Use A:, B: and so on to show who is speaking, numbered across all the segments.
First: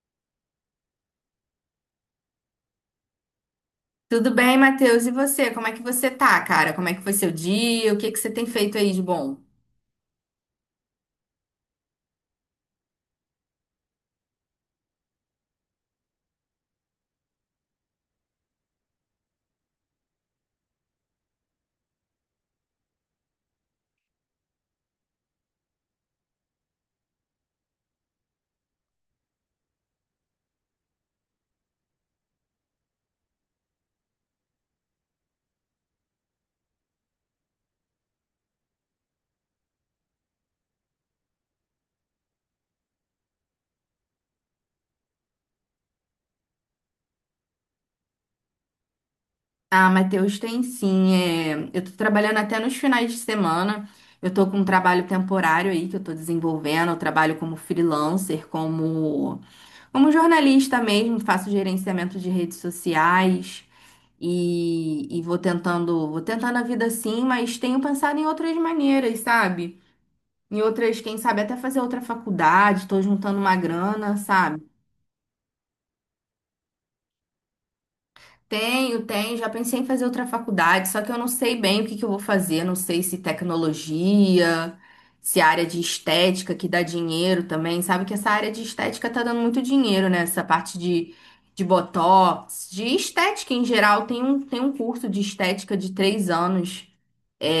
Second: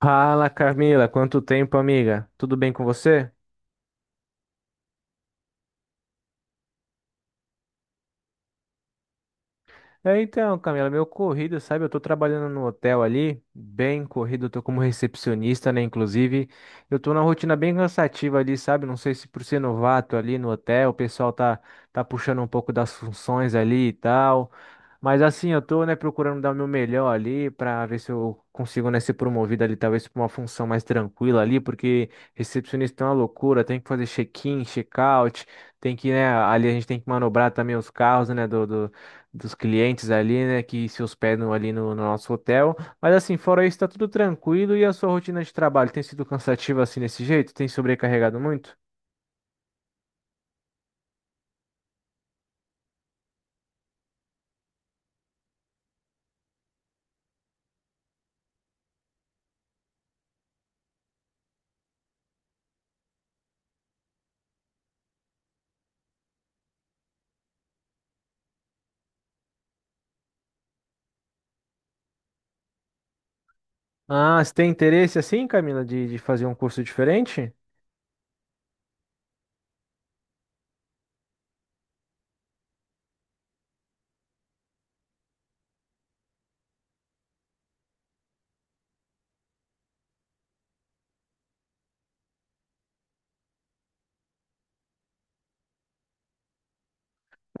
A: Fala, Camila, quanto tempo, amiga? Tudo bem com você?
B: Tudo bem, Matheus? E você? Como é que você tá, cara? Como é que foi seu dia? O que que você tem feito aí de bom?
A: Então, Camila, meu corrido, sabe? Eu tô trabalhando no hotel ali, bem corrido, eu tô como recepcionista, né? Inclusive, eu tô numa rotina bem cansativa ali, sabe? Não sei se por ser novato ali no hotel, o pessoal tá puxando um pouco das funções ali e tal. Mas assim, eu tô, né, procurando dar o meu melhor ali pra ver se eu consigo, né, ser promovido ali, talvez pra uma função mais tranquila ali, porque recepcionista é uma loucura, tem que fazer check-in, check-out, tem que, né, ali a gente tem que manobrar também os carros, né, dos clientes ali, né, que se hospedam ali no nosso hotel. Mas assim, fora isso, tá tudo tranquilo e a sua rotina de trabalho tem sido cansativa assim desse jeito? Tem sobrecarregado muito?
B: Ah, Matheus, tem sim. Eu tô trabalhando até nos finais de semana. Eu tô com um trabalho temporário aí que eu tô desenvolvendo. Eu trabalho como freelancer, como jornalista mesmo, faço gerenciamento de redes sociais e, vou tentando a vida assim, mas tenho pensado em outras maneiras, sabe? Em outras, quem sabe até fazer outra faculdade, tô juntando uma grana,
A: Ah, você
B: sabe?
A: tem interesse assim, Camila, de fazer um curso diferente?
B: Tenho, tenho. Já pensei em fazer outra faculdade, só que eu não sei bem o que que eu vou fazer. Não sei se tecnologia, se área de estética que dá dinheiro também. Sabe que essa área de estética tá dando muito dinheiro, né? Essa parte de botox, de estética em geral. Tem um curso de estética de três anos.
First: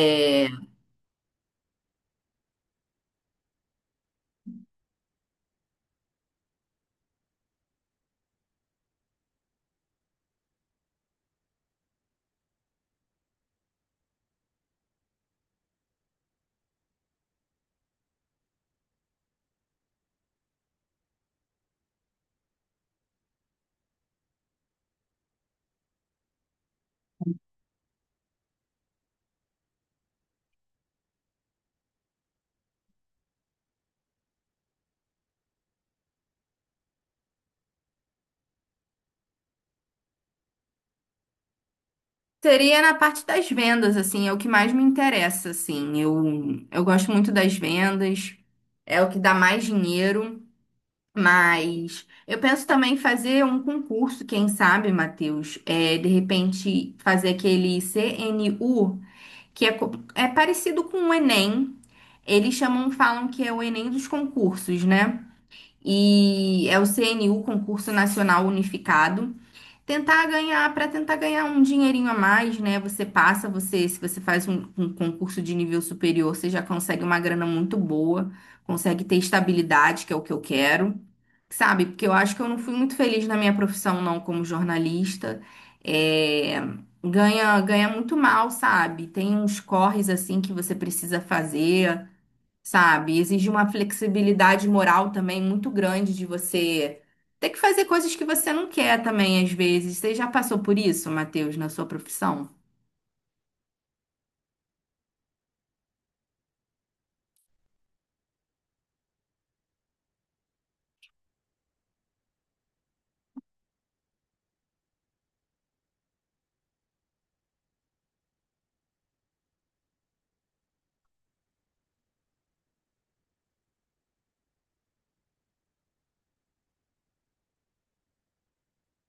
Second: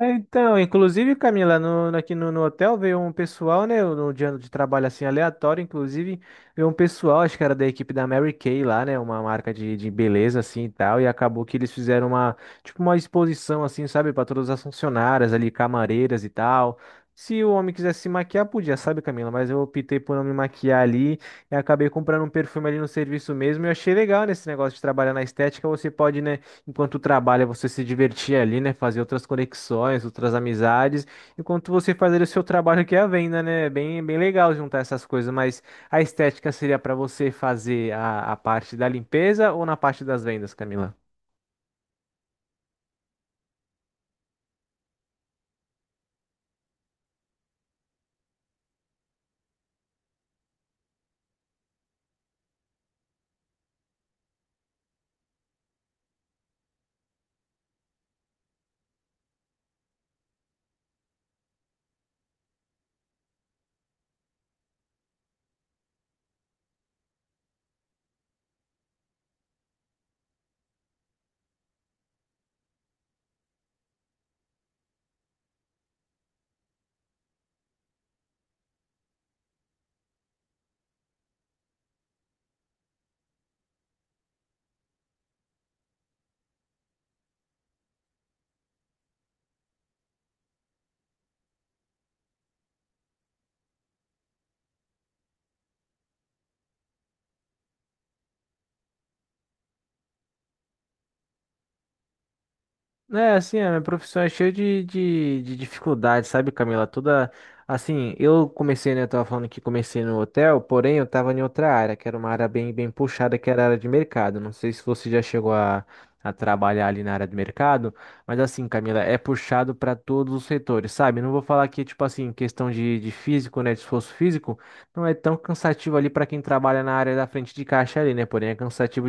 A: É, Então, inclusive, Camila, aqui no hotel veio um pessoal, né? No dia de trabalho assim aleatório, inclusive, veio um pessoal, acho que era da equipe da Mary Kay lá, né? Uma marca de beleza assim e tal. E acabou que eles fizeram uma, tipo, uma exposição assim, sabe? Para todas as funcionárias ali, camareiras e tal. Se o homem quisesse se maquiar, podia, sabe, Camila? Mas eu optei por não me maquiar ali e acabei comprando um perfume ali no serviço mesmo. E eu achei legal nesse negócio de trabalhar na estética, você pode, né? Enquanto trabalha, você se divertir ali, né? Fazer outras conexões, outras amizades. Enquanto você faz ali o seu trabalho que é a venda, né? É bem, bem legal juntar essas coisas, mas a estética seria para você fazer a parte da limpeza ou na parte das vendas, Camila?
B: seria na parte das vendas, assim, é o que mais me interessa, assim. Eu gosto muito das vendas, é o que dá mais dinheiro. Mas eu penso também em fazer um concurso, quem sabe, Matheus, de repente fazer aquele CNU, que é, é parecido com o Enem. Eles chamam, falam que é o Enem dos concursos, né? E é o CNU, Concurso Nacional Unificado. Tentar ganhar, para tentar ganhar um dinheirinho a mais, né? Você passa, se você faz um concurso de nível superior, você já consegue uma grana muito boa, consegue ter estabilidade, que é o que eu quero. Sabe, porque eu acho que eu não fui muito feliz na minha profissão, não, como jornalista. É, ganha muito mal, sabe? Tem uns corres assim que você precisa fazer, sabe? Exige uma flexibilidade moral também muito grande de você ter que fazer coisas que você não quer também, às vezes. Você já passou por isso, Matheus, na sua profissão?
A: É, assim, a minha profissão é cheia de dificuldades, sabe, Camila? Toda, assim, eu comecei, né, eu tava falando que comecei no hotel, porém eu tava em outra área, que era uma área bem, bem puxada, que era a área de mercado. Não sei se você já chegou a trabalhar ali na área de mercado, mas assim, Camila, é puxado para todos os setores, sabe? Não vou falar que, tipo assim, questão de físico, né, de esforço físico, não é tão cansativo ali para quem trabalha na área da frente de caixa ali, né? Porém é cansativo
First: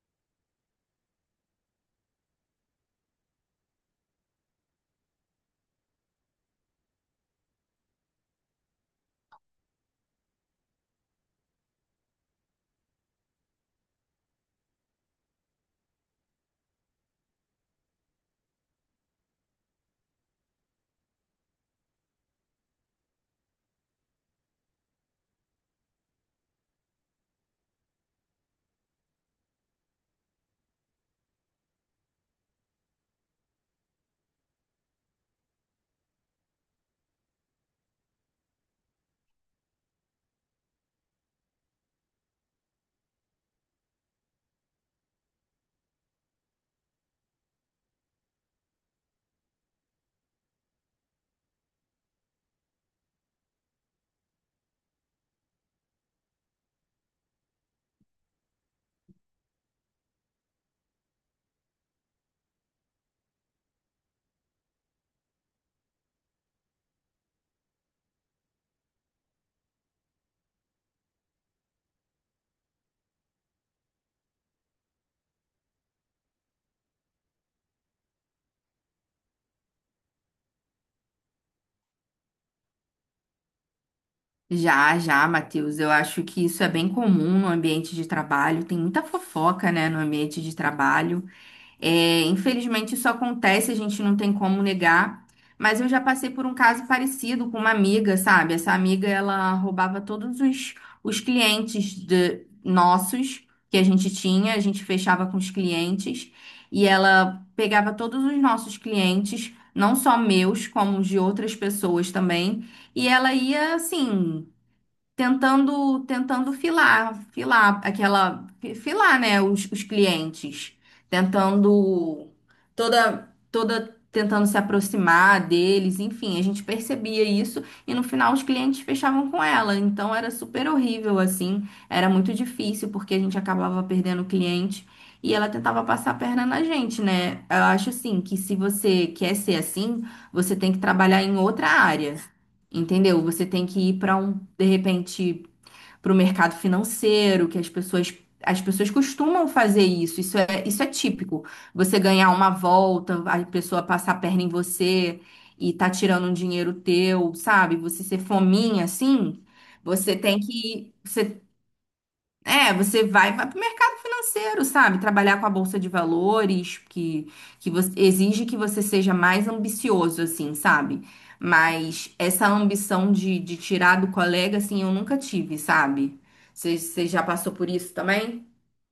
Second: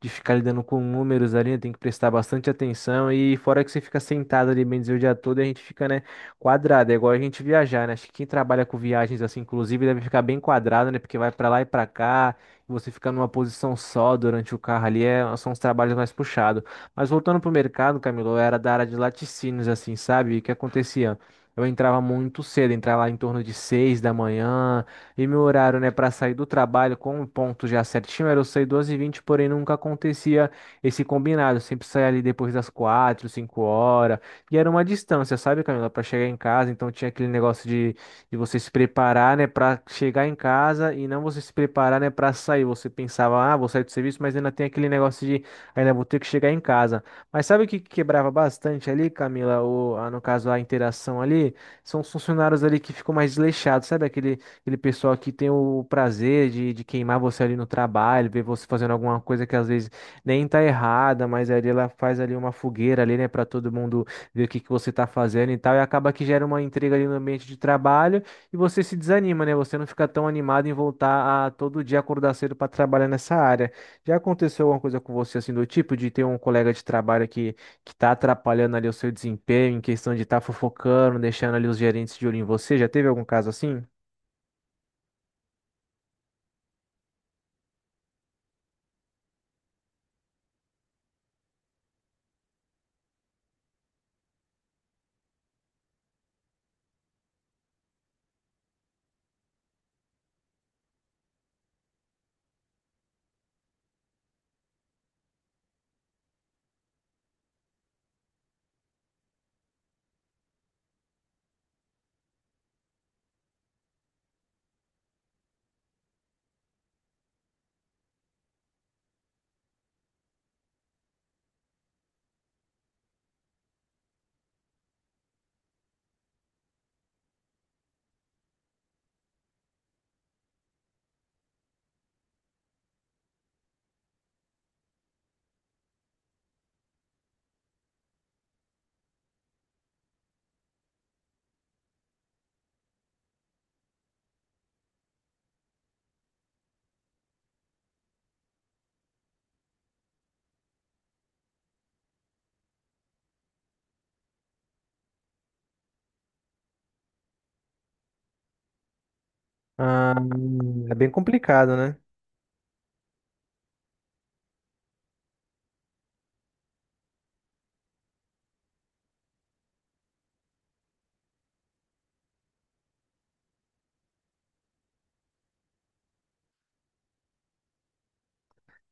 A: de ficar lidando com números ali, né? Tem que prestar bastante atenção. E fora que você fica sentado ali, bem dizer, o dia todo, e a gente fica, né, quadrado. É igual a gente viajar, né? Acho que quem trabalha com viagens assim, inclusive, deve ficar bem quadrado, né? Porque vai pra lá e pra cá, e você fica numa posição só durante o carro ali, é, são os trabalhos mais puxados. Mas voltando pro mercado, Camilo, eu era da área de laticínios, assim, sabe? E o que acontecia? Eu entrava muito cedo, entrava lá em torno de seis da manhã, e meu horário, né, para sair do trabalho com um ponto já certinho era eu sair doze e vinte, porém nunca acontecia esse combinado. Eu sempre saía ali depois das quatro, 5 horas. E era uma distância, sabe, Camila, para chegar em casa. Então tinha aquele negócio de você se preparar, né, para chegar em casa e não você se preparar, né, para sair. Você pensava, ah, vou sair do serviço, mas ainda tem aquele negócio de ainda vou ter que chegar em casa. Mas sabe o que que quebrava bastante ali, Camila? No caso, a interação ali? São os funcionários ali que ficam mais desleixados, sabe? Aquele pessoal que tem o prazer de queimar você ali no trabalho, ver você fazendo alguma coisa que às vezes nem tá errada, mas ali ela faz ali uma fogueira ali, né, para todo mundo ver o que que você tá fazendo e tal, e acaba que gera uma intriga ali no ambiente de trabalho e você se desanima, né? Você não fica tão animado em voltar a todo dia acordar cedo para trabalhar nessa área. Já aconteceu alguma coisa com você assim do tipo de ter um colega de trabalho que tá atrapalhando ali o seu desempenho em questão de estar fofocando, deixando ali os gerentes de olho em você? Já teve algum caso assim?
B: Já, já, Matheus. Eu acho que isso é bem comum no ambiente de trabalho. Tem muita fofoca, né, no ambiente de trabalho. É, infelizmente isso acontece, a gente não tem como negar. Mas eu já passei por um caso parecido com uma amiga, sabe? Essa amiga, ela roubava os clientes nossos que a gente tinha, a gente fechava com os clientes e ela pegava todos os nossos clientes, não só meus, como os de outras pessoas também, e ela ia assim tentando filar né, os clientes, tentando toda tentando se aproximar deles, enfim, a gente percebia isso e no final os clientes fechavam com ela, então era super horrível assim, era muito difícil porque a gente acabava perdendo o cliente. E ela tentava passar a perna na gente, né? Eu acho assim que se você quer ser assim, você tem que trabalhar em outra área. Entendeu? Você tem que ir para um, de repente, para o mercado financeiro, as pessoas costumam fazer isso. Isso é típico. Você ganhar uma volta, a pessoa passar a perna em você e tá tirando um dinheiro teu, sabe? Você ser fominha assim,
A: Ah,
B: você tem que,
A: é bem
B: você
A: complicado, né?
B: é, você vai, vai para o mercado financeiro, sabe? Trabalhar com a bolsa de valores, exige que você seja mais ambicioso, assim, sabe? Mas essa ambição de tirar do colega, assim, eu nunca tive, sabe? Você já passou por isso também?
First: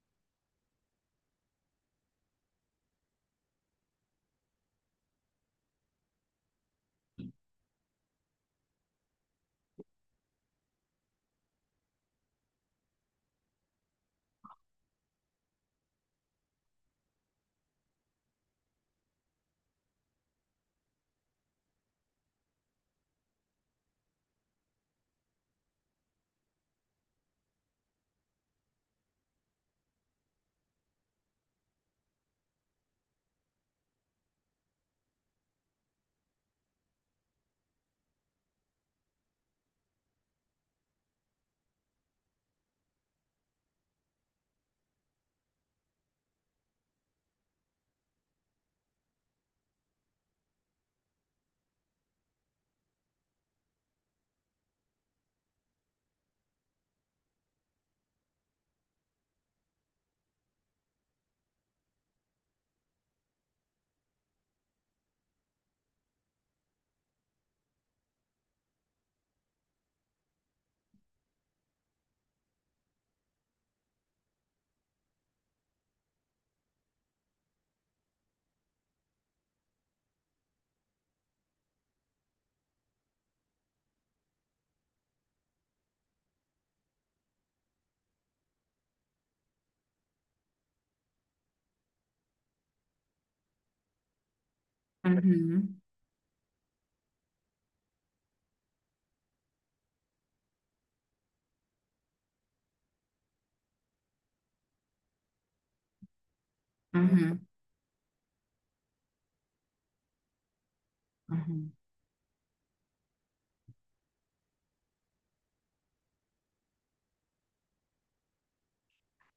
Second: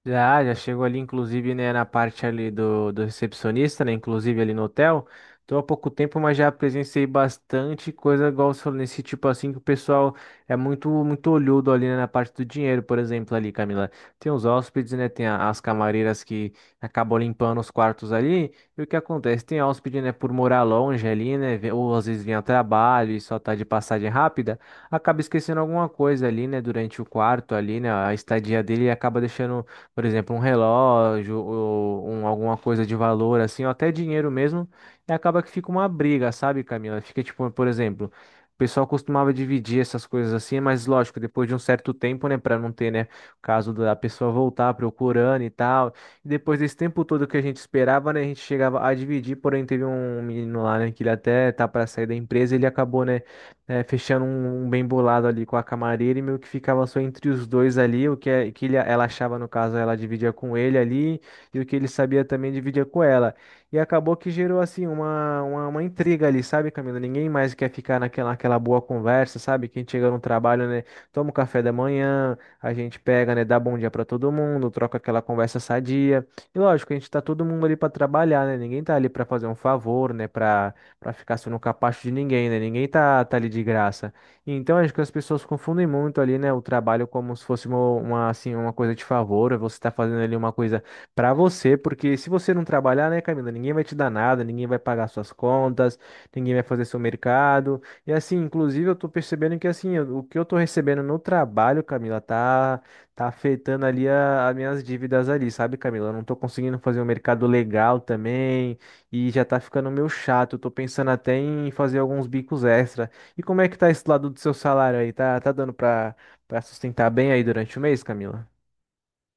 A: Já chegou ali, inclusive, né, na parte ali do recepcionista, né, inclusive ali no hotel. Tô há pouco tempo, mas já presenciei bastante coisa igual você falou, nesse tipo assim, que o pessoal é muito olhudo ali, né, na parte do dinheiro, por exemplo, ali, Camila. Tem os hóspedes, né, tem as camareiras que acabam limpando os quartos ali, e o que acontece? Tem hóspede, né, por morar longe ali, né, ou às vezes vem a trabalho e só tá de passagem rápida, acaba esquecendo alguma coisa ali, né, durante o quarto ali, né, a estadia dele, acaba deixando, por exemplo, um relógio ou um, alguma coisa de valor, assim, ou até dinheiro mesmo, e acaba que fica uma briga, sabe, Camila? Fica tipo, por exemplo, o pessoal costumava dividir essas coisas assim, mas lógico, depois de um certo tempo, né, para não ter, né, o caso da pessoa voltar procurando e tal. E depois desse tempo todo que a gente esperava, né, a gente chegava a dividir, porém teve um menino lá, né, que ele até tá para sair da empresa, ele acabou, né, é, fechando um bem bolado ali com a camareira e meio que ficava só entre os dois ali, o que, ela achava, no caso, ela dividia com ele ali, e o que ele sabia também dividia com ela. E acabou que gerou, assim, uma intriga ali, sabe, Camila? Ninguém mais quer ficar naquela boa conversa, sabe? Quem chega no trabalho, né, toma o café da manhã, a gente pega, né, dá bom dia pra todo mundo, troca aquela conversa sadia. E lógico, a gente tá todo mundo ali pra trabalhar, né? Ninguém tá ali pra fazer um favor, né, para ficar só no capacho de ninguém, né? Ninguém tá ali de graça. Então acho que as pessoas confundem muito ali, né, o trabalho como se fosse assim, uma coisa de favor, é você tá fazendo ali uma coisa para você, porque se você não trabalhar, né, Camila, ninguém vai te dar nada, ninguém vai pagar suas
B: Uhum,
A: contas, ninguém vai fazer seu mercado. E assim, inclusive eu tô percebendo que assim, o que eu tô recebendo no trabalho, Camila, tá afetando ali as minhas dívidas ali, sabe, Camila? Eu não tô conseguindo fazer um mercado
B: uhum.
A: legal também. E já tá ficando meio chato. Eu tô pensando até em fazer alguns bicos extra. E como é que tá esse lado do seu salário aí? Tá dando pra sustentar bem aí durante o mês, Camila?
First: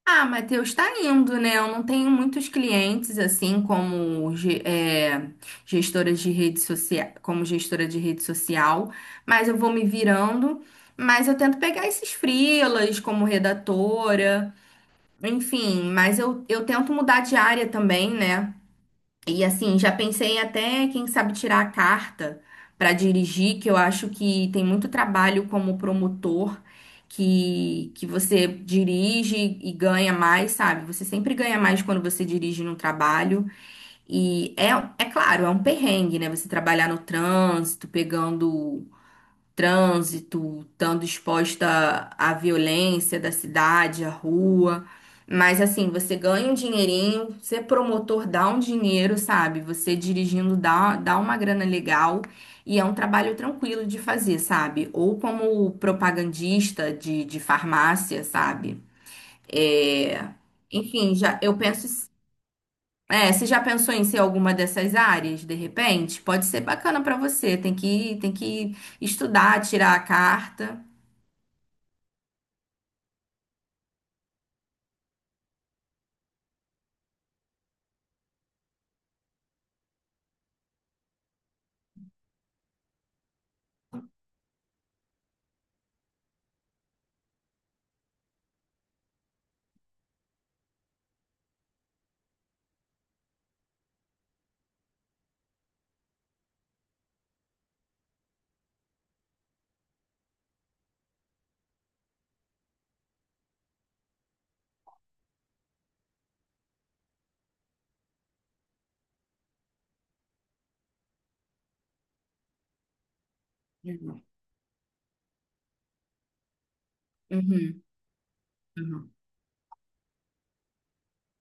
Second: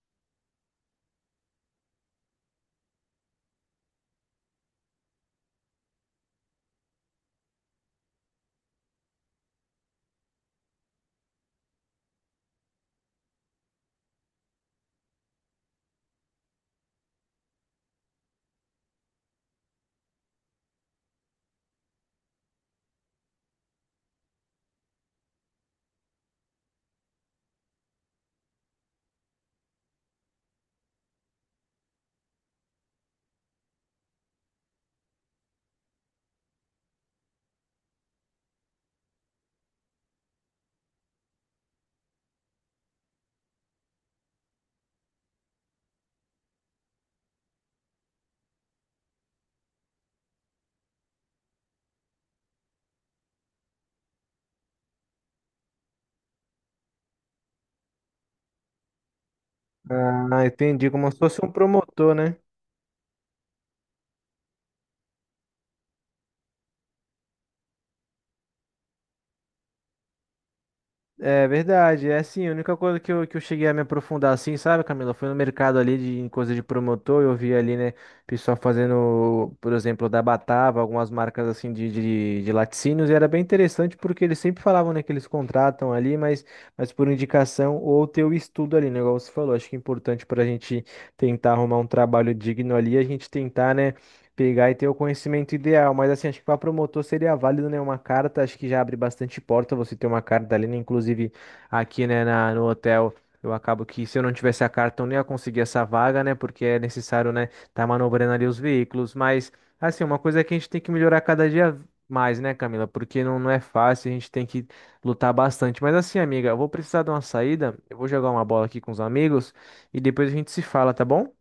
B: Ah, Matheus, está indo, né? Eu não tenho muitos clientes, assim, gestora de rede social, como gestora de rede social, mas eu vou me virando. Mas eu tento pegar esses freelas como redatora, enfim, mas eu tento mudar de área também, né? E assim, já pensei até, quem sabe, tirar a carta para dirigir, que eu acho que tem muito trabalho como promotor, que você dirige e ganha mais, sabe? Você sempre ganha mais quando você dirige num trabalho. E é, é claro, é um perrengue, né? Você trabalhar no trânsito, pegando trânsito, estando exposta à violência da cidade, à rua. Mas assim, você ganha um dinheirinho, ser promotor dá um dinheiro, sabe? Você dirigindo dá, dá uma grana legal e é um trabalho tranquilo de fazer, sabe? Ou como propagandista de farmácia, sabe? É,
A: Ah, entendi. Como
B: Enfim,
A: se
B: já
A: fosse um
B: eu penso
A: promotor, né?
B: é, você já pensou em ser alguma dessas áreas, de repente? Pode ser bacana para você. Tem que estudar, tirar a carta.
A: É verdade, é assim, a única coisa que eu cheguei a me aprofundar assim, sabe, Camila? Foi no mercado ali de, em coisa de promotor, eu vi ali, né, pessoal fazendo, por exemplo, da Batava, algumas marcas assim de laticínios, e era bem interessante porque eles sempre falavam, né, que eles contratam ali, mas por indicação ou ter o estudo ali, né, igual você falou, acho que é importante para a gente tentar arrumar um trabalho digno ali, a gente tentar, né, pegar e ter o conhecimento ideal, mas assim, acho que para promotor seria válido, né? Uma carta, acho que já abre bastante porta você ter uma carta ali, né? Inclusive aqui, né, no hotel, eu acabo que se eu não tivesse a carta, eu não ia conseguir essa vaga, né? Porque é necessário, né, tá manobrando ali os veículos, mas assim, uma coisa é que a gente tem que melhorar cada dia mais, né, Camila? Porque não é fácil, a
B: Uhum.
A: gente tem que lutar bastante. Mas assim, amiga, eu vou precisar de uma saída,
B: Uhum,
A: eu vou jogar uma bola aqui com os
B: uhum.
A: amigos e depois a gente se fala, tá bom?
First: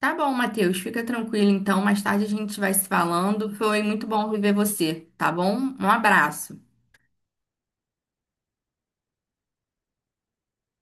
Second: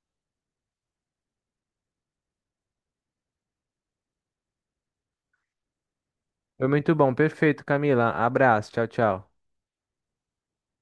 B: Tá bom, Matheus. Fica tranquilo, então. Mais tarde a gente vai se falando. Foi muito bom rever você, tá bom? Um abraço.
A: Foi muito bom, perfeito, Camila. Abraço, tchau, tchau.